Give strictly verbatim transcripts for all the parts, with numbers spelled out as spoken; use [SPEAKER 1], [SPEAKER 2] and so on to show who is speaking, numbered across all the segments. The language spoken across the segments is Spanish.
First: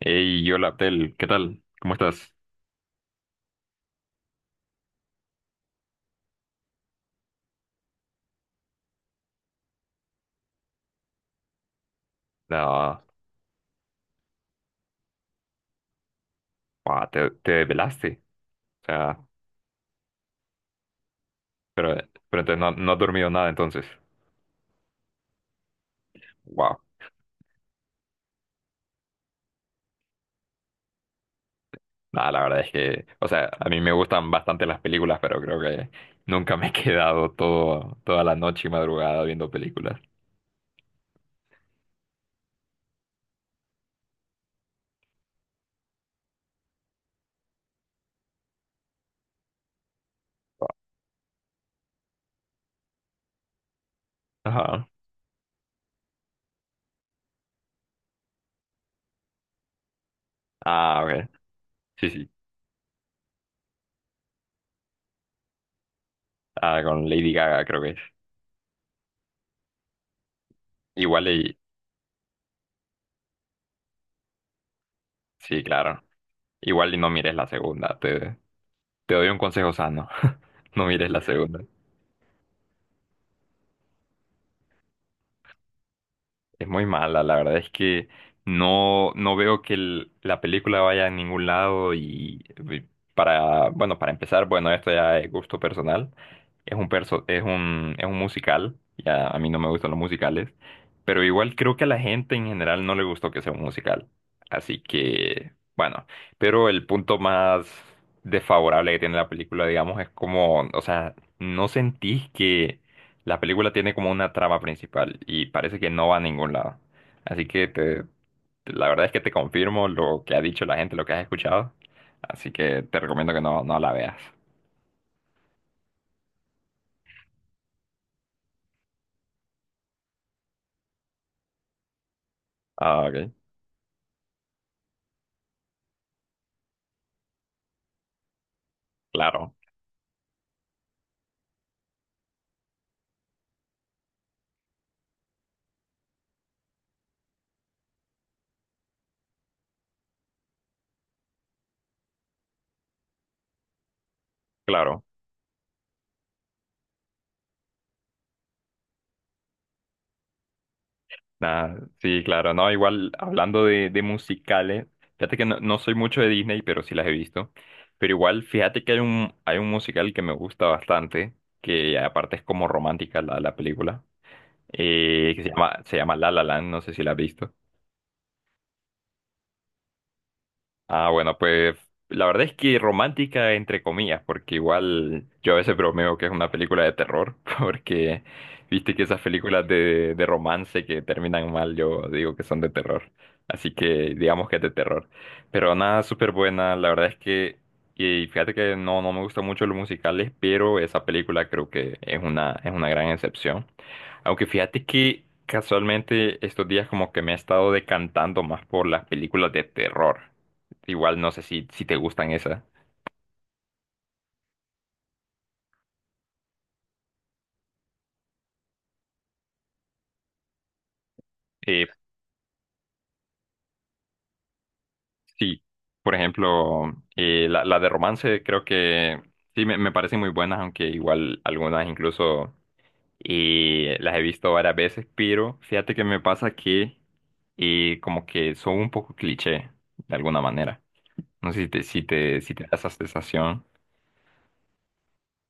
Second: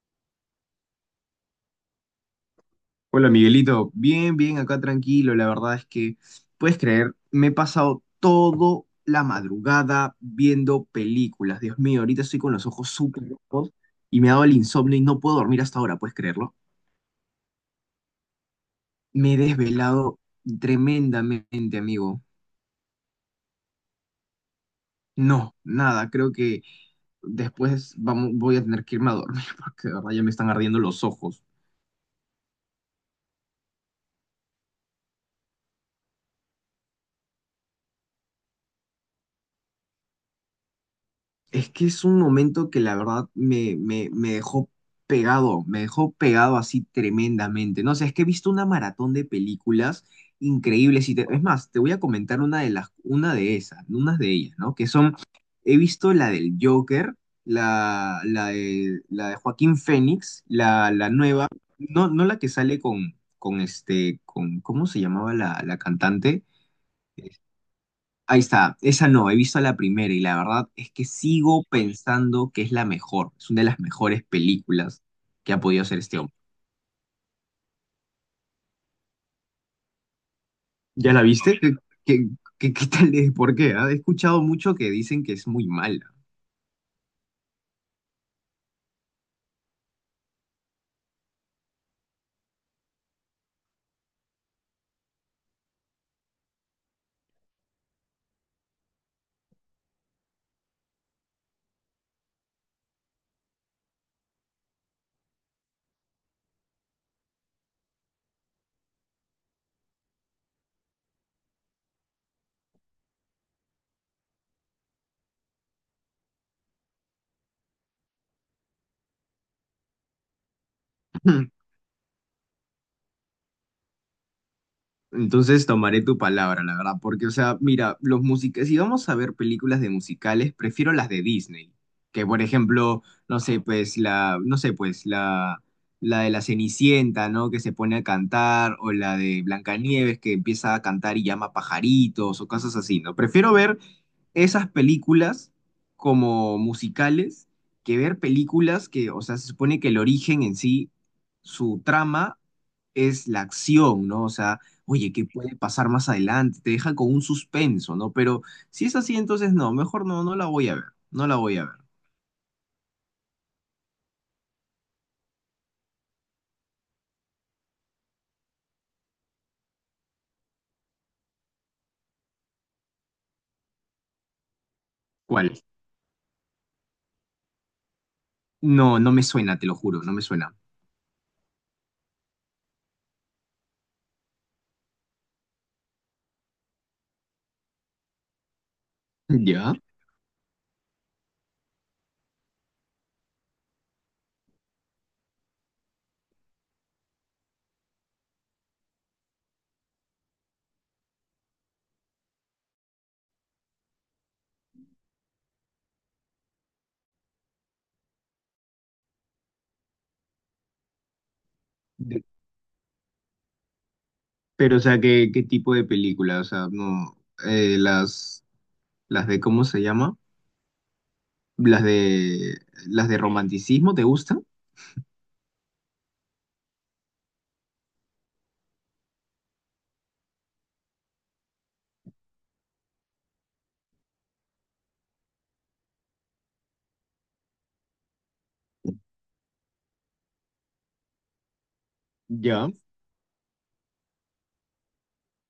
[SPEAKER 1] Hey, hola Abdel, ¿qué tal? ¿Cómo estás?
[SPEAKER 2] Hola Miguelito, bien, bien, acá tranquilo. La verdad es que, ¿puedes creer?, me he pasado toda la madrugada viendo películas. Dios mío, ahorita estoy con los ojos
[SPEAKER 1] Ah,
[SPEAKER 2] súper rojos y me ha dado el insomnio y no puedo dormir hasta ahora. ¿Puedes creerlo?
[SPEAKER 1] guau, te, te velaste? O sea,
[SPEAKER 2] Me he desvelado tremendamente,
[SPEAKER 1] pero,
[SPEAKER 2] amigo.
[SPEAKER 1] pero entonces no, no has dormido nada entonces.
[SPEAKER 2] No, nada. Creo que
[SPEAKER 1] Wow.
[SPEAKER 2] después vamos, voy a tener que irme a dormir porque de verdad ya me están ardiendo los ojos.
[SPEAKER 1] Nada, la verdad es que, o sea, a mí me gustan bastante las películas, pero creo que nunca me he quedado todo, toda la noche y madrugada viendo películas.
[SPEAKER 2] Es que es un momento que la verdad me, me, me dejó pegado, me dejó pegado así tremendamente. No sé, es que he visto una maratón de películas increíbles y te- es más, te voy a comentar una de las, una de esas, unas de ellas, ¿no? Que
[SPEAKER 1] Ajá.
[SPEAKER 2] son, he visto la del Joker, la, la de, la de Joaquín Phoenix, la,
[SPEAKER 1] Ah,
[SPEAKER 2] la
[SPEAKER 1] ok.
[SPEAKER 2] nueva. No,
[SPEAKER 1] Sí,
[SPEAKER 2] no
[SPEAKER 1] sí.
[SPEAKER 2] la que sale con, con este, con, ¿cómo se llamaba la, la cantante?
[SPEAKER 1] Ah, con Lady Gaga creo que es.
[SPEAKER 2] Ahí está, esa no. He visto la primera y la verdad es que
[SPEAKER 1] Igual y,
[SPEAKER 2] sigo pensando que es la mejor, es una de las mejores películas que ha
[SPEAKER 1] sí,
[SPEAKER 2] podido hacer
[SPEAKER 1] claro.
[SPEAKER 2] este hombre.
[SPEAKER 1] Igual y no mires la segunda. Te, te doy un consejo sano. No mires
[SPEAKER 2] ¿Ya
[SPEAKER 1] la
[SPEAKER 2] la viste?
[SPEAKER 1] segunda.
[SPEAKER 2] ¿Qué, qué, qué- qué- tal es? ¿Por qué? ah? He escuchado mucho que dicen que es muy mala.
[SPEAKER 1] Es muy mala, la verdad es que no, no veo que el- la película vaya a ningún lado y eh, para, bueno, para empezar, bueno, esto ya es gusto personal. Es un perso- es un, es un musical, ya a mí no me gustan los musicales, pero igual creo que a la gente en general no le gustó que sea un musical. Así que, bueno, pero el punto más desfavorable que tiene la película, digamos, es como, o sea, no sentís que la película tiene como una trama principal y parece que no va a ningún lado. Así que te, te- la verdad es que te confirmo lo que ha dicho la gente, lo que has escuchado. Así que te recomiendo que no, no la veas.
[SPEAKER 2] Entonces tomaré tu palabra, la verdad, porque, o sea, mira, los músicos, si vamos a ver películas de musicales, prefiero las de Disney, que por ejemplo,
[SPEAKER 1] Ah, ok.
[SPEAKER 2] no sé, pues la, no sé, pues la, la de la Cenicienta, ¿no? Que se pone a cantar, o la de
[SPEAKER 1] Claro,
[SPEAKER 2] Blancanieves que empieza a cantar y llama pajaritos, o cosas así, ¿no? Prefiero ver esas películas como musicales que ver películas que, o sea, se supone que el origen en sí, su trama es la acción, ¿no? O sea
[SPEAKER 1] claro.
[SPEAKER 2] oye, ¿qué puede pasar más adelante? Te deja con un suspenso, ¿no? Pero si es así, entonces no, mejor no, no la voy a ver, no la voy a ver.
[SPEAKER 1] Nada, sí, claro. No, igual hablando de, de musicales, fíjate que no, no soy mucho de Disney, pero sí las he visto. Pero igual, fíjate que hay un, hay un musical que me gusta bastante, que aparte es como romántica la, la película, eh, que se
[SPEAKER 2] ¿Cuál?
[SPEAKER 1] llama, se llama La La Land, no sé si la has visto.
[SPEAKER 2] No, no me suena, te lo juro, no me suena.
[SPEAKER 1] Ah, bueno, pues la verdad es que romántica entre comillas, porque igual yo a veces bromeo que es una película de terror, porque viste que esas películas
[SPEAKER 2] ¿Ya?
[SPEAKER 1] de, de romance que terminan mal, yo digo que son de terror. Así que digamos que es de terror. Pero nada, súper buena, la verdad es que, y fíjate que no, no me gustan mucho los musicales, pero esa película creo que es una, es una gran excepción. Aunque fíjate que casualmente estos días como que me he estado decantando más por las películas de terror. Igual no sé si, si te
[SPEAKER 2] De-
[SPEAKER 1] gustan esas.
[SPEAKER 2] Pero, o sea, ¿qué, qué tipo de película? O sea, no, eh, las, las de, ¿cómo se llama? Las
[SPEAKER 1] Eh,
[SPEAKER 2] de, las de romanticismo, ¿te gustan?
[SPEAKER 1] sí, por ejemplo, eh, la, la de romance creo que sí me, me parecen muy buenas, aunque igual algunas incluso eh, las he visto varias veces, pero fíjate que me pasa que eh, como que son un poco cliché de alguna manera. No sé si te, si te, si te da
[SPEAKER 2] Ya,
[SPEAKER 1] esa sensación.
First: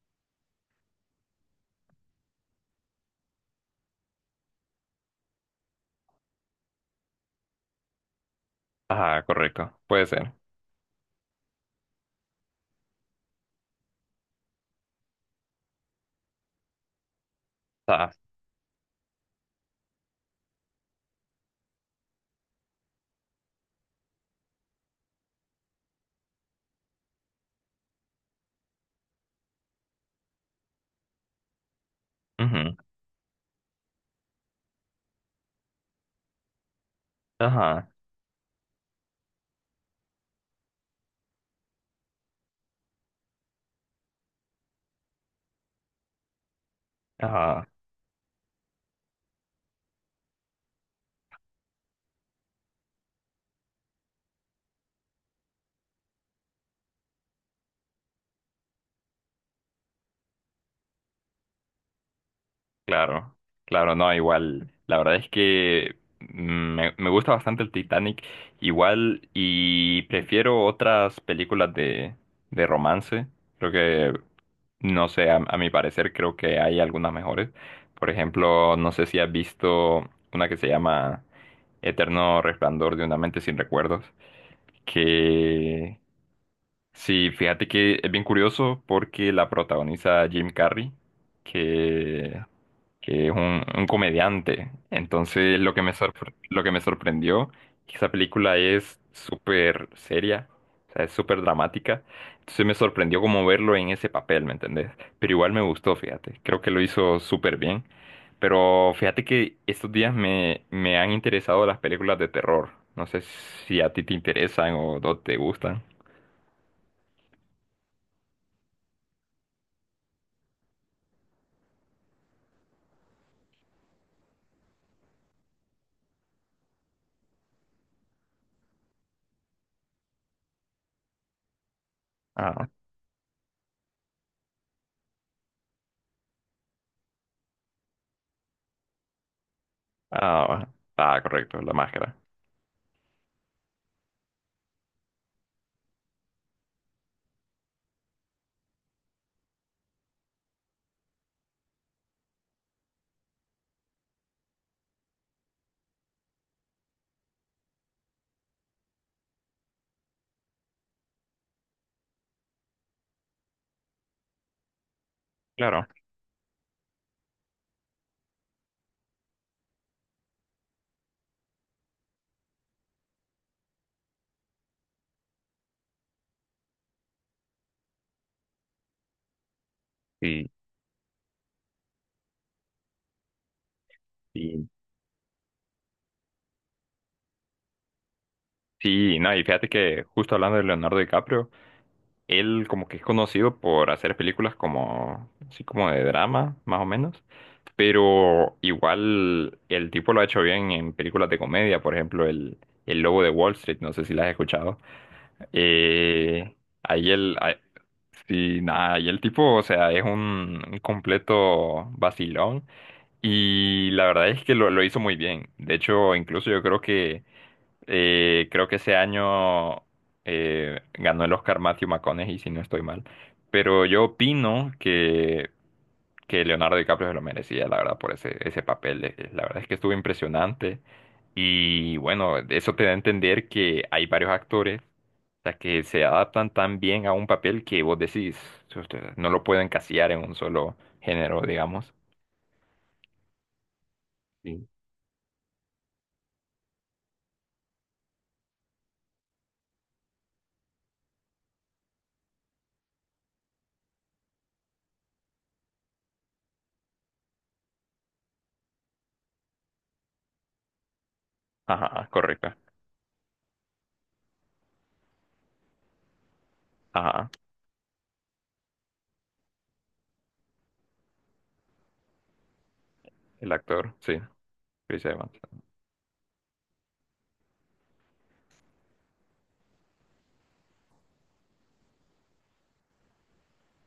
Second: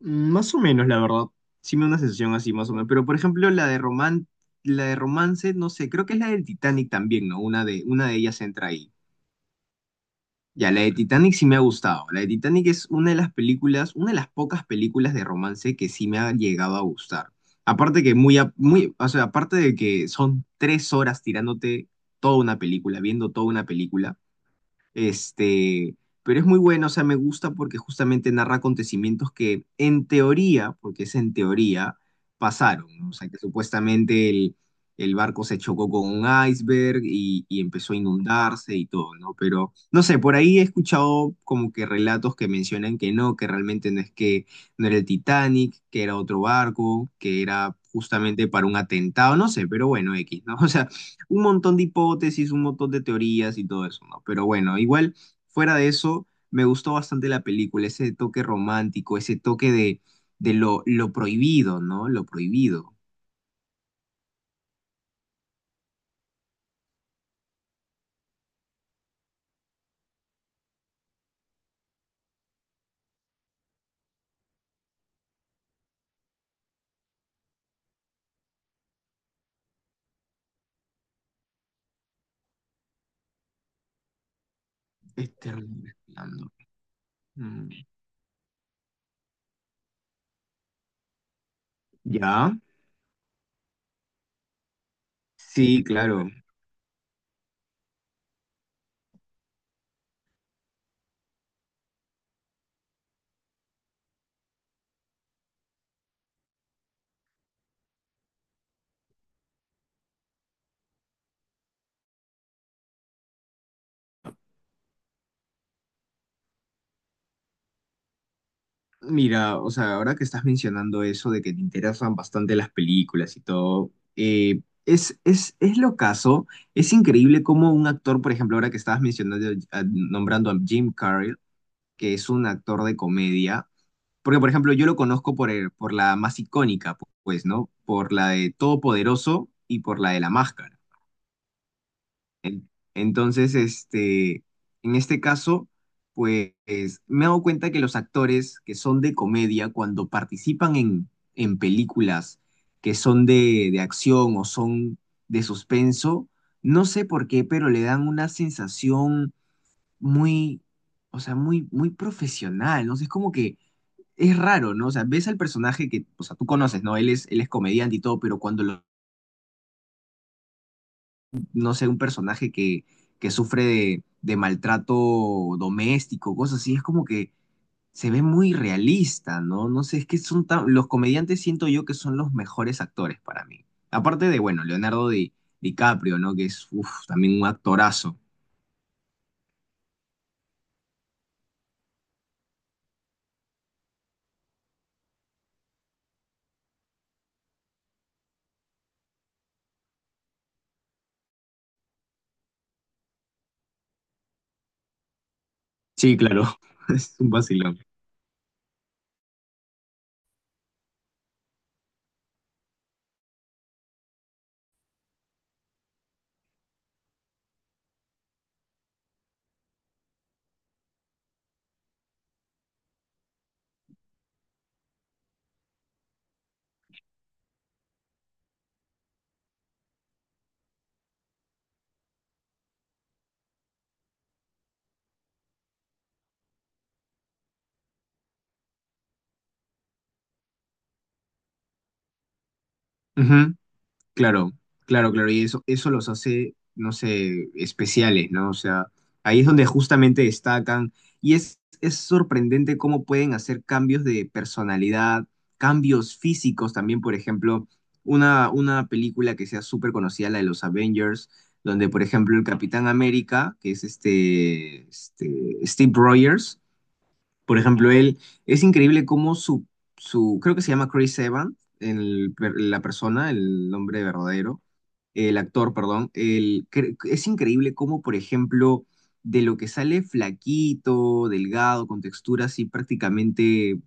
[SPEAKER 2] Mm, más o menos, la verdad. Sí me da una sensación así, más o menos. Pero, por ejemplo, la de roman, la de romance, no sé, creo que es la del Titanic también, ¿no? Una de, una de ellas entra ahí.
[SPEAKER 1] Ajá, correcto, puede ser.
[SPEAKER 2] Ya, la de Titanic sí me ha gustado. La de Titanic es una de las películas, una de las pocas películas de romance que sí me ha llegado a gustar. Aparte
[SPEAKER 1] Ajá,
[SPEAKER 2] que muy, a- muy, o sea, aparte de que son tres horas tirándote toda una película, viendo toda una película, este, pero es muy bueno. O sea, me gusta porque justamente narra acontecimientos que en teoría, porque es en teoría,
[SPEAKER 1] ujú,
[SPEAKER 2] pasaron, ¿no? O sea, que supuestamente el, el barco se chocó con un iceberg y, y
[SPEAKER 1] Ajá,
[SPEAKER 2] empezó a inundarse y todo, ¿no? Pero, no sé, por ahí he escuchado como que relatos que mencionan que no, que realmente no es que no era el Titanic, que era otro barco, que
[SPEAKER 1] ajá.
[SPEAKER 2] era justamente para un atentado, no sé, pero bueno, X, ¿no? O sea, un montón de hipótesis, un montón de teorías y todo eso, ¿no? Pero bueno, igual, fuera de eso, me gustó bastante la película, ese toque romántico, ese toque de, de lo, lo prohibido, ¿no? Lo prohibido.
[SPEAKER 1] Claro, claro, no, igual. La verdad es que mm, me, me gusta bastante el Titanic, igual, y prefiero otras películas de, de romance. Creo que, no sé, a, a mi parecer creo que hay algunas mejores. Por ejemplo, no sé si has visto una que se llama Eterno Resplandor de una mente sin recuerdos,
[SPEAKER 2] Este
[SPEAKER 1] que
[SPEAKER 2] respirando.
[SPEAKER 1] sí, fíjate
[SPEAKER 2] Mm.
[SPEAKER 1] que es bien curioso porque la protagoniza Jim Carrey, que
[SPEAKER 2] ¿Ya?
[SPEAKER 1] que es un, un comediante. Entonces, lo que
[SPEAKER 2] Sí,
[SPEAKER 1] me
[SPEAKER 2] claro.
[SPEAKER 1] sorpre- lo que me sorprendió que esa película es súper seria, o sea, es súper dramática. Entonces me sorprendió como verlo en ese papel, ¿me entendés? Pero igual me gustó, fíjate. Creo que lo hizo súper bien. Pero fíjate que estos días me, me han interesado las películas de terror. No sé si a ti te interesan o no te gustan.
[SPEAKER 2] Mira, o sea, ahora que estás mencionando eso de que te interesan bastante las películas y todo, eh, es, es, es lo caso, es increíble cómo un actor, por ejemplo, ahora que estabas mencionando, a- nombrando a Jim Carrey, que es un
[SPEAKER 1] Ah,
[SPEAKER 2] actor de comedia. Porque, por ejemplo, yo lo conozco por, el- por la más icónica, pu- pues, ¿no? Por la de Todopoderoso y por la de La
[SPEAKER 1] ah,
[SPEAKER 2] Máscara.
[SPEAKER 1] ah, correcto, la máscara.
[SPEAKER 2] Entonces, este, en este caso, pues, me he dado cuenta que los actores que son de comedia, cuando participan en, en películas que son de, de acción o son de suspenso, no sé por qué, pero le dan una sensación muy, o sea, muy, muy profesional, ¿no? Sé, es como que es raro, ¿no? O sea, ves al
[SPEAKER 1] Claro.
[SPEAKER 2] personaje que, o sea, tú conoces, ¿no? Él es, él es comediante y todo, pero cuando, lo- no sé, un personaje que, que sufre de, de maltrato doméstico, cosas así, es como que se ve muy realista, ¿no? No sé, es que son
[SPEAKER 1] Sí,
[SPEAKER 2] tan, los comediantes siento yo que son los mejores actores para mí. Aparte de, bueno,
[SPEAKER 1] sí,
[SPEAKER 2] Leonardo Di- DiCaprio, ¿no? Que es, uf, también un actorazo.
[SPEAKER 1] Sí, no, y fíjate que justo hablando de Leonardo DiCaprio, él como que es conocido por hacer películas como, así como de drama, más o menos, pero igual el tipo lo ha hecho bien en películas de comedia, por ejemplo, el, el Lobo de Wall Street, no sé si la has escuchado.
[SPEAKER 2] Sí, claro,
[SPEAKER 1] Eh, ahí
[SPEAKER 2] es un
[SPEAKER 1] el, ah,
[SPEAKER 2] vacilón.
[SPEAKER 1] sí, nada, y el tipo, o sea, es un, un completo vacilón y la verdad es que lo, lo hizo muy bien. De hecho, incluso yo creo que eh, creo que ese año eh, ganó el Oscar Matthew McConaughey, si no estoy mal. Pero yo opino que, que Leonardo DiCaprio se lo merecía, la verdad, por ese, ese papel. Eh, La verdad es que estuvo impresionante. Y bueno, eso te da a entender que hay varios actores, o sea, que se adaptan tan bien a un papel que vos decís, "Usted, no lo puedo encasillar en un solo género, digamos.
[SPEAKER 2] Claro,
[SPEAKER 1] Sí.
[SPEAKER 2] claro, claro, y eso, eso los hace, no sé, especiales, ¿no? O sea, ahí es donde justamente destacan y es, es sorprendente cómo pueden hacer cambios de personalidad, cambios físicos también, por ejemplo, una, una película que sea súper conocida, la de los Avengers, donde, por
[SPEAKER 1] Ajá,
[SPEAKER 2] ejemplo, el
[SPEAKER 1] correcto.
[SPEAKER 2] Capitán América, que es este, este Steve Rogers,
[SPEAKER 1] Ajá,
[SPEAKER 2] por ejemplo, él es increíble cómo su, su creo que se llama Chris Evans, el per- la persona,
[SPEAKER 1] el
[SPEAKER 2] el
[SPEAKER 1] actor,
[SPEAKER 2] nombre
[SPEAKER 1] sí,
[SPEAKER 2] verdadero,
[SPEAKER 1] Chris Evans.
[SPEAKER 2] el actor, perdón, el, cre- es increíble cómo, por ejemplo, de lo que sale flaquito, delgado, con textura así prácticamente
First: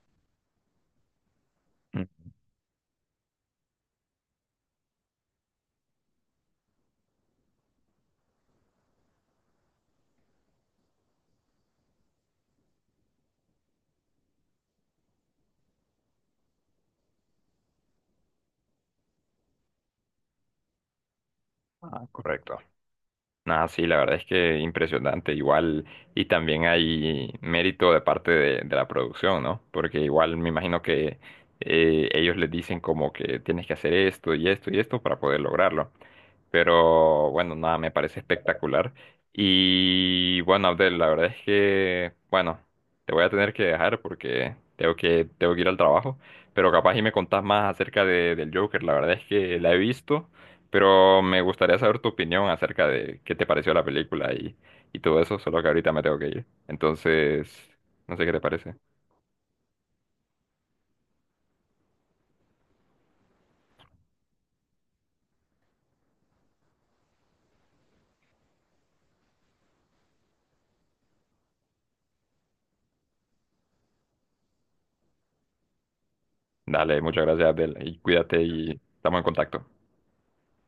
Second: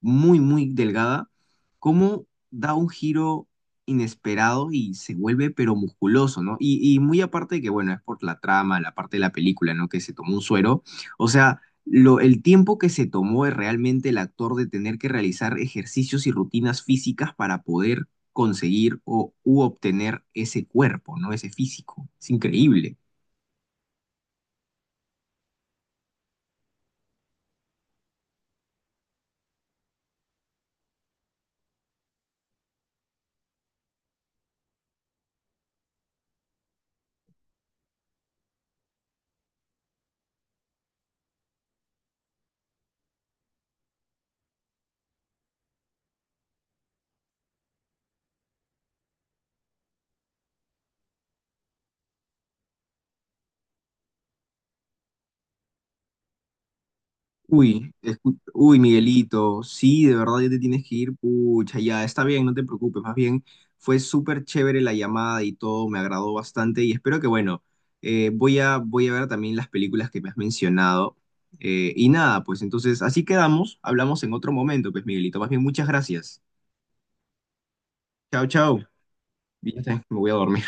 [SPEAKER 2] muy, muy delgada, cómo
[SPEAKER 1] Mm,
[SPEAKER 2] da un giro inesperado y se vuelve pero musculoso, ¿no? Y, y muy aparte de que, bueno, es por la trama, la parte de la película, ¿no? Que se tomó un suero. O sea, lo, el tiempo que se tomó es realmente el actor de tener que realizar ejercicios y rutinas físicas para poder conseguir o u obtener ese cuerpo, ¿no? Ese
[SPEAKER 1] ah,
[SPEAKER 2] físico. Es
[SPEAKER 1] correcto.
[SPEAKER 2] increíble.
[SPEAKER 1] Nada, sí, la verdad es que impresionante, igual, y también hay mérito de parte de, de la producción, ¿no? Porque igual me imagino que eh, ellos les dicen como que tienes que hacer esto y esto y esto para poder lograrlo. Pero bueno, nada, me parece espectacular. Y bueno, Abdel, la verdad es que, bueno, te voy a tener que dejar porque tengo que, tengo que ir al trabajo. Pero capaz y me contás más acerca de- del Joker. La verdad es que la he visto, pero me gustaría saber tu opinión acerca de qué te pareció la película y, y todo eso, solo que ahorita me tengo que ir. Entonces,
[SPEAKER 2] Uy,
[SPEAKER 1] no sé qué
[SPEAKER 2] escu-
[SPEAKER 1] te parece.
[SPEAKER 2] uy, Miguelito, sí, de verdad ya te tienes que ir, pucha, ya está bien, no te preocupes, más bien fue súper chévere la llamada y todo, me agradó bastante y espero que, bueno, eh, voy a, voy a ver también las películas que me has mencionado eh, y nada, pues entonces así quedamos, hablamos en otro momento, pues Miguelito, más bien muchas gracias.
[SPEAKER 1] Dale, muchas gracias, Abdel, y cuídate
[SPEAKER 2] Chao, chao.
[SPEAKER 1] y estamos en contacto.
[SPEAKER 2] Bien, me voy a dormir.